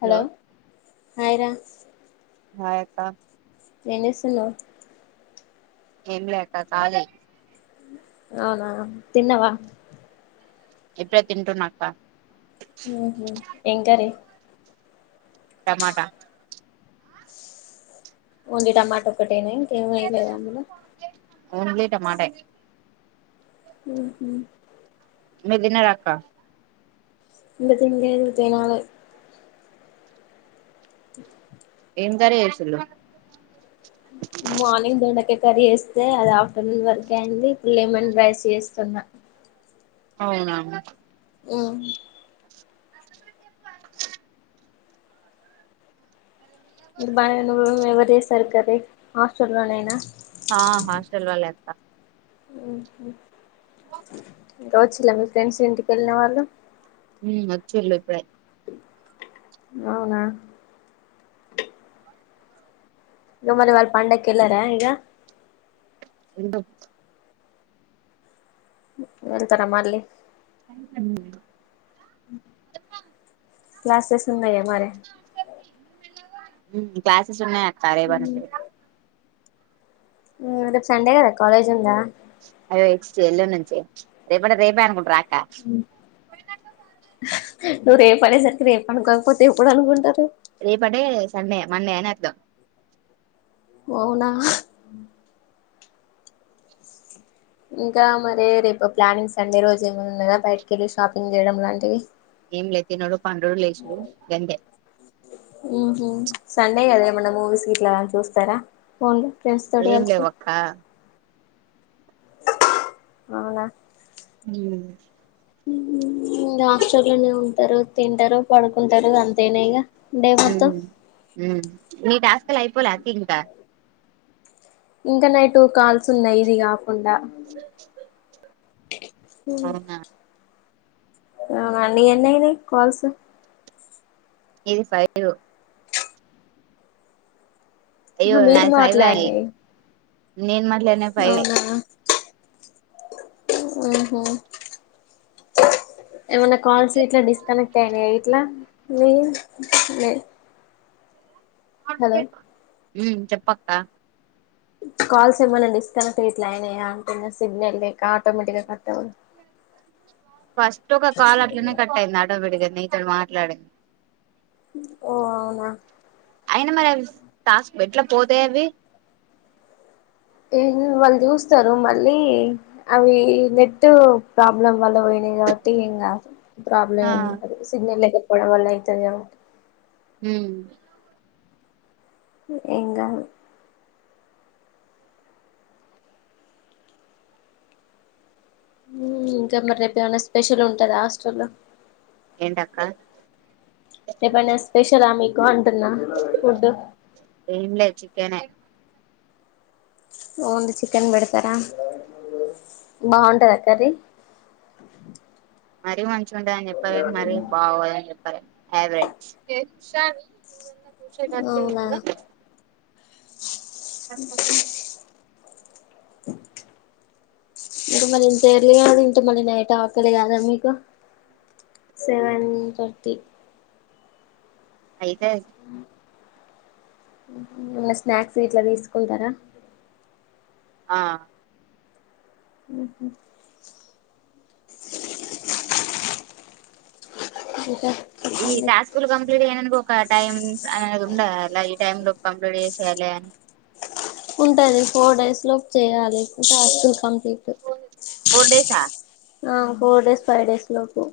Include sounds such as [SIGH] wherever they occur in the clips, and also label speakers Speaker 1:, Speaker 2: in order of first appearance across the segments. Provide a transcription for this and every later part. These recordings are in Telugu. Speaker 1: హలో ఆయరా
Speaker 2: ఆక్క
Speaker 1: ఎడిస్తున్నా
Speaker 2: ఎంలేక్క కాద
Speaker 1: అవునా తిన్నవా
Speaker 2: ఎప్పుడ తింటన్నాక్క
Speaker 1: ఎంకాారే
Speaker 2: టమాటా
Speaker 1: ఉందిడి టమాటో ఒకటేనే ఏమయలేదు అందులో
Speaker 2: ఉట మాటే
Speaker 1: అ
Speaker 2: మదినా రాక
Speaker 1: ఇతింట ఇవతేనాాలుగు
Speaker 2: ఏం కసలు
Speaker 1: మార్నింగ్ దొండక కర్రీ వేస్తే అది ఆఫ్టర్నూన్ వరకు అయింది ఇప్పుడు లెమన్ రైస్ చేస్తున్నా
Speaker 2: అవునా
Speaker 1: ఆ నిర్బాణ ఎవ అదే సరికదే హాస్టల్లోనైనా
Speaker 2: ఆ హాస్టల్ లో లేత
Speaker 1: హ్మ్ హు స వచ్చిలా మీ ఫ్రెండ్స్ ఇంటికి వెళ్ళిన వాళ్ళు
Speaker 2: హ్మ్ వచిల్లుఇప్పుడే
Speaker 1: అవునా మిమ్మలిని వాళ్ళ పండక్కి వెళ్ళరా ఇగ
Speaker 2: ఎంట
Speaker 1: వెళ్తారా మళ్ళీ లాస్ేస్తు ఉన్నా మరి
Speaker 2: కాస సన్న సరే బంత
Speaker 1: రదేపు సండే గ అదా కాలేజ్ ఉంద
Speaker 2: అయ్యో ఎ ఎల్లుూరు నుంచిే రేపటే రేపే అనుకుంట
Speaker 1: నువ్వు రేపు అనేసరికి రేపు అనుకోకపోతే ఎప్పుడు అనుకుంటారు
Speaker 2: రేప అంటే సండే మండే అని అర్దుం
Speaker 1: ఓ అవునా ఇంకా మరే రేపు ప్లానింగ్ సండే రోజు ఏమైనా ఉన్నాదా బయటకెళ్ళి షాపింగ్ చేయడం లాంటివి
Speaker 2: ఏం లే తినుడు పండుడు లేసుడు గంతే
Speaker 1: ఉహు సండే కదా ఏమన్నా మూవీస్ గిట్లా చూస్తారా [UNINTELLIGIBLE] ఫ్రెండ్స్ తోటి
Speaker 2: ఏం
Speaker 1: కలిసి
Speaker 2: లేవు అక్క
Speaker 1: అవునా
Speaker 2: హ్మ్
Speaker 1: హాస్టల్లోనే ఉంటారు తింటారు పడుకుంటారు అంతేనే ఇగ డే
Speaker 2: హ్మ్
Speaker 1: మొత్తం
Speaker 2: హ్మ్ ని టాస్క్ అయిపోలే [UNINTELLIGIBLE]
Speaker 1: ఇంకా నై టూ కాల్స్ ఉన్నాయి ఇదిగా ఉందా హ్మ్
Speaker 2: అవునా
Speaker 1: అన్ని ఎన్ని అయినయ్ కాల్స్
Speaker 2: ఇది ఫైవ్
Speaker 1: మీరు మాట్లాడానియ్
Speaker 2: నేన్ మ
Speaker 1: అవునా ఉహ్ హా ఏమైన్నా కాల్స్ గిట్లా డిస్కనెక్ట్ అయినాయాయ్. ట్లా ఏం లేద్ హలో
Speaker 2: హ్మ్మ్ చెప్పక్క
Speaker 1: కాల్స్ ఏమన్నా డిస్కనెక్ట్ గిట్ల అయినయా అంటున్న. సిగ్నల్ లేక ఆటోమేటిక్గా కట్ అవ్
Speaker 2: ఫస్ట్ ఒక కాలు అట్లనే కట్టయింది. ఆటోమేటిక్గానే తోట్ మాట్లాడే
Speaker 1: ఓ అవునా
Speaker 2: అయినా మరి అవి టాస్క్ పెట్లా పోతాయి అవి
Speaker 1: ఏ హే వాళ్ళు చూస్తారు. మళ్ళీ అవి నెట్టు ప్రాబ్లం వల్ల పోయినాయి కాబట్టి ఏం గాదు. ప్రాబ్లమ్
Speaker 2: ఆ
Speaker 1: ఏందో మరి సిగ్నలేకపోవ్ గొడవలు అయితేదేమో
Speaker 2: మ్మ్
Speaker 1: ఎంగదు ఇంకా మరి రేపు ఏమైనా స్పెషల్ ఉంటది హాస్టల్ లో
Speaker 2: ఏంటక్క
Speaker 1: రెప్పనా స్పెషల్ ఆ మీకు ఆమ్ అంటున్నా. ఫుడు
Speaker 2: టెనె
Speaker 1: వొంది చికెన్ పెడతారా. బాగుంటదా కర్రీ
Speaker 2: మరీ మంచిగా ఉంటదాని చెప్పాలేన్ మరీ బాగుని చెప్ప యావరేజ్ చూషె గడ్జయి
Speaker 1: అవునా
Speaker 2: గదా మంచి ప్రశ్ననే అడిగిళ్లు
Speaker 1: ఇపుడు మళ్ళీ ఇంత ఎర్లీగ తింటె, మళ్ళీ నైట్ ఆకలి గాద మీకు? సెవెన్ థర్టీ
Speaker 2: అయితాయితి
Speaker 1: ఏమన్న స్నాక్స్ గిట్ల తీస్కుంటర?
Speaker 2: ఆ
Speaker 1: ఉ హు ఇంక
Speaker 2: ఈ టాస్కులు కంప్లీట్ గైనంకొక. టైమ్ అనేది ఉండద? అలా ఈ టైం లోపు కంప్లీట్ చేసేయాలే అని?
Speaker 1: ఉంటది. ఫోర్ డేస్ లోపు చెయ్యాలి ఇంక ఇన్కమ్
Speaker 2: ఫోర్డేసా?
Speaker 1: ఆ. ఫోర్ డేస్, ఫైవ్ డేస్ లోపు.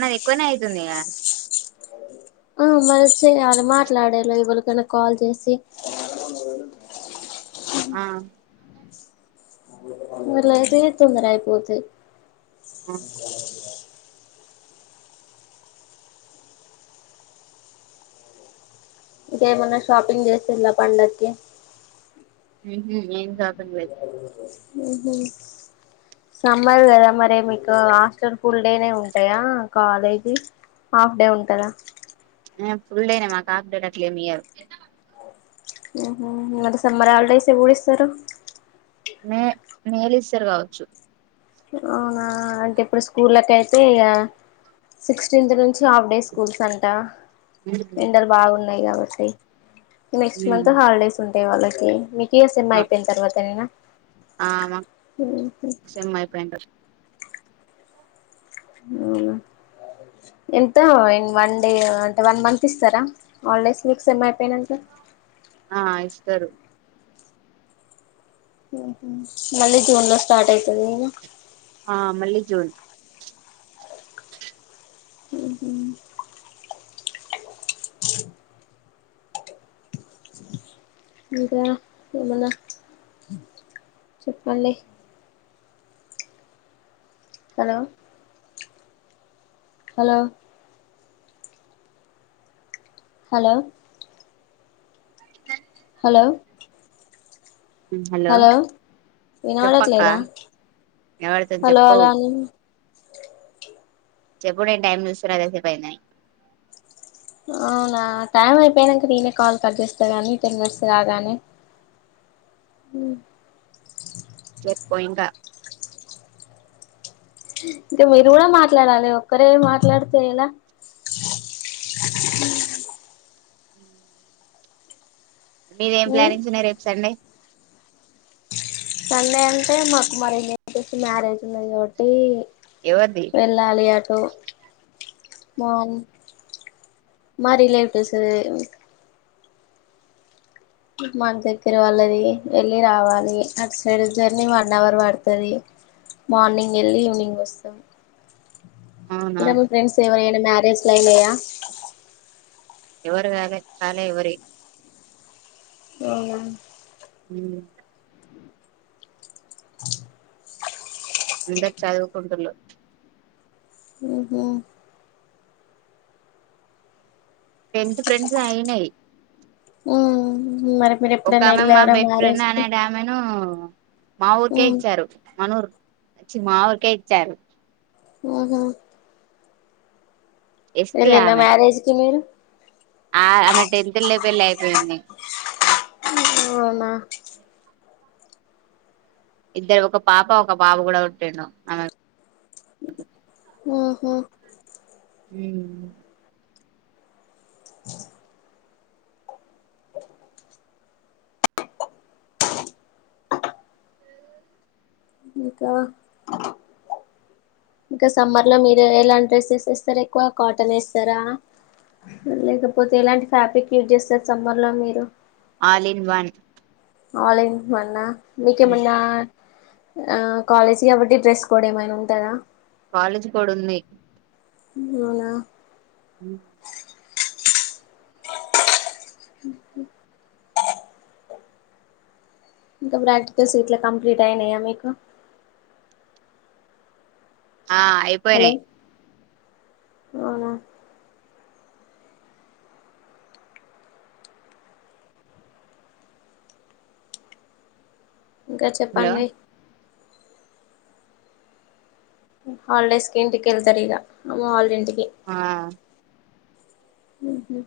Speaker 2: నాద్ ఎక్కువనే ఐతుంది గ
Speaker 1: ఆ మరి చెయ్యాలె, మాట్లాడాలే ఎవలికన్నా కాల్ చేసి.
Speaker 2: ఆ
Speaker 1: అట్లయితే తొందరగా అయిపోతది
Speaker 2: ఆ
Speaker 1: ఇంకా ఏమన్నా షాపింగ్ చేస్తుర పండగకి
Speaker 2: హ్మ్ హు ఏం కాదండలే
Speaker 1: హ్మ్ హు సమ్మర్ కదా మరి మీకు హాస్టల్ ఫుల్ డేనే ఉంటాయా కాలేజీ హాఫ్ డే ఉంటదా
Speaker 2: ఫుల్ డేనే మాకు హాఫ్ డే గట్ల ఏం ఇయ్యారు
Speaker 1: హెన్ హు ఈ మధ్య సమ్మర్ హాలిడేస్ ఎప్పుడూ ఇస్తారు
Speaker 2: మే మేలో ఇస్తారు కావచ్చు
Speaker 1: అవునా అంటే ఇప్పుడు స్కూళ్లకైతే ఇయా సిక్టీంత్ నుం చి హాఫ్ డే స్కూల్స్ అంట ఎండలు బాగున్ న్నాయ్ కాబట్టి నెక్స్ట్ మంత్ హాలిడేస్ ఉం ఎ వాళ్ళకి కియో సిన్మా అయిపోయిన్ తర్వాత నేనా
Speaker 2: ఆ మా సేమ్ అయిపోయిందా
Speaker 1: ఎంత వన్ డే అంటే వన్ మంత్ ఇస్తారా హాలిడేస్ మీకు సేమ్ అయిపోయి నంక
Speaker 2: ఆ ఇస్తారు
Speaker 1: మళ్ళీ జూన్ లో స్టార్ట్ అయితది
Speaker 2: ఆ మల్లి జూన్
Speaker 1: హ్మ్ హు ఇంకా ఏమన్నా చెప్పండి hello hello hello hello hello వినపడట్ల
Speaker 2: చెప్పక్క
Speaker 1: లేదా
Speaker 2: ఎవరితోని
Speaker 1: హలో
Speaker 2: చెప్పు
Speaker 1: హలో అని
Speaker 2: చెప్పు నేను టైం చూస్తున్న ఇంతసేపు అయింద్ అని
Speaker 1: అవునా టైం అయిపోయానాక నేనే కాల్ కట్ చేస్తా కానీ టెన్ మినిట్స్ కాగానే
Speaker 2: చెప్పు ఇంక
Speaker 1: ఇంకా మీరు కూడా మాట్లాడాలి ఒక్కరే మాట్లాడితే ఎలా
Speaker 2: మీరేం ప్లానింగ్స్ ఉన్నాయి రేప్ సండే
Speaker 1: సండే అంటే మాకు మరి ఇన్ని మ్యారేజ్ ఉన్నది కాబట్టి
Speaker 2: ఎవరిది
Speaker 1: వెళ్ళాలి అట్ ఒ మార్న్ మా రిలేటివ్స్ ది మా దగ్గర వాళ్ళది వెళ్ళి రావాలి అటు సైడ్ జర్నీ వన్ అవర్ వడ్తాది మార్నింగ్ వెళ్ళి ఈవినింగ్ ఒస్తాం
Speaker 2: అవునా
Speaker 1: ఇక మీ ఫ్రెండ్స్ ఎవరైనా మ్యారేజ్ లు అయినయా
Speaker 2: ఎవరివి కాలే కాలే ఎవరివి
Speaker 1: ఒహో
Speaker 2: ఉం అందరు చదువుకుంటున్నారు
Speaker 1: ఉహుమ్
Speaker 2: టెన్త్ ఫ్రెండ్స్ అయినయి
Speaker 1: ఉమ్ మరి మీరు
Speaker 2: ఒక
Speaker 1: ఎప్పుడైనా
Speaker 2: ఆమె మా
Speaker 1: వెళ్ళారా
Speaker 2: బెస్ట్
Speaker 1: మ్యారేజ్
Speaker 2: ఫ్రెండ్
Speaker 1: కి
Speaker 2: అనేడ్ ఆమెను మా ఊరికే
Speaker 1: ఉమ్
Speaker 2: ఇచ్చారు మనూర్ అచ్చి మా ఊరికే ఇచ్చారు
Speaker 1: ఆహా
Speaker 2: ఎస్టీ
Speaker 1: ఎల్లిళ్ల
Speaker 2: ఆమె
Speaker 1: మ్యారేజ్ కి మీరు
Speaker 2: ఆ ఆమె టెన్త్ లే పెళ్లి అయిపోయింది
Speaker 1: అవునా
Speaker 2: ఇద్దరు ఒక పాప ఒక బాబు కూడా పుట్టిండు ఆమెకు
Speaker 1: ఆహా
Speaker 2: హు
Speaker 1: ఆ ఇంకా ఇంకా సమ్మర్ లో మీరు ఎలాంట్ డ్రెస్సెస్ వేస్తారా ఎక్కువ కాటన్ వేస్తారా. లేకపోతే ఎలాంటి ఫ్యాబ్రిక్ యూజ్ చేస్తార్ సమ్మర్ లో మీరు.
Speaker 2: ఆలీన్ వన్
Speaker 1: ఆలీన్ వన్నా మీకేమన్నా ఆ కాలేజీ కాబట్టి డ్రెస్ కోడ్ ఏమైనా ఉంటదా
Speaker 2: కాలేజీ కోడ్ ఉంది
Speaker 1: అవునా
Speaker 2: ఊ
Speaker 1: ఇంకా ప్రాక్టికల్స్ ఇట్లా కంప్లీట్ అయినాయా మీకు
Speaker 2: ఆ
Speaker 1: హలో
Speaker 2: అయిపోయినాయి
Speaker 1: అవునా ఇంకా
Speaker 2: హలో
Speaker 1: చెప్పండి హాలిడేస్ క ఇంటికి వెళ్తారు ఇగ అమ్మ వాళ్ళ ఇంటి కి
Speaker 2: ఆ
Speaker 1: ఉహు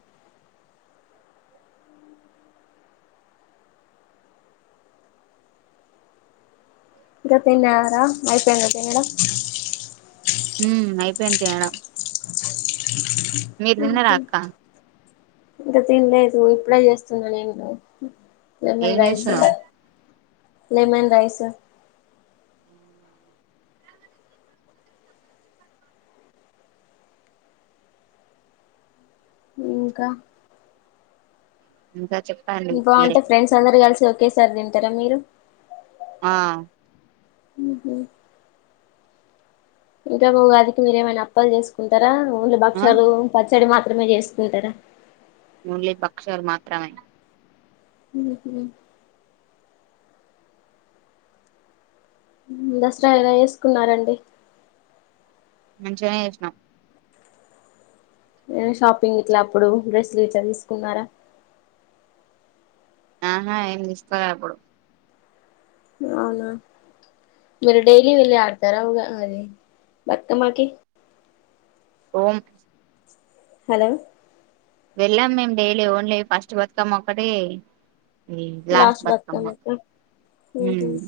Speaker 1: ఇంకా తిన్నారా అయిపోయిందా తినడం
Speaker 2: హు అయిపోయిది తినడం మీరు తిన్నరా అక్క
Speaker 1: ఇంకా తినలేదు ఇప్పుడే చేస్తున్నా నేను
Speaker 2: ఏం
Speaker 1: లెమన్ రైస్
Speaker 2: చేస్తున్నావు
Speaker 1: లెమన్ రైస్ ఇంకా
Speaker 2: ఇంకా చెప్పండి మీరే
Speaker 1: బావుంటే ఫ్రెండ్స్ అందరు కలిసి ఓకె సారి తింటారా మీరు
Speaker 2: ఆ
Speaker 1: ఉహు ఇంకా ఉగాదికి మీరు ఏమైనా అప్పాలు చేసుకుంటారా ఓన్లీ
Speaker 2: ఆ
Speaker 1: బక్షాలు పచ్ తడి మాత్రమే చేస్తుకుంటారా
Speaker 2: ఓన్లీ భక్షలు మాత్రమే
Speaker 1: ఎందుకు లె దసరా అయినా ఎసుకున్నారండి
Speaker 2: మంచిగానే జెసినం
Speaker 1: నేను షాపింగ్ ఇట్లా అప్పుడు డ్రెస్సులు ఇట్లా తీసుకున్నారా
Speaker 2: ఆహా ఏం తీసుకోలే అప్పుడు
Speaker 1: అవునా మీరు డైలీ వెళ్ళి ఆడతారా ఉగా అది బతుకమ్మ కి
Speaker 2: ఉగా
Speaker 1: హలో
Speaker 2: వెళ్ళాం మేము డైలీ ఓన్లీ ఫస్ట్ బతుకమ్మ ఒక్కటి
Speaker 1: లాస్ట్ బతుకమ్మ గా ఉమ్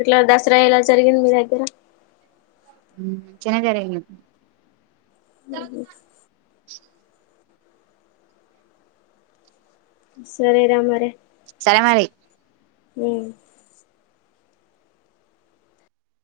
Speaker 1: ఇట్ల దసరా ఎలా జరిగింది మీ దగ్గర
Speaker 2: ఉమ్ మంచిగానే జరిగినాయి
Speaker 1: సరే రా మరి
Speaker 2: సరే మరి
Speaker 1: ఉమ్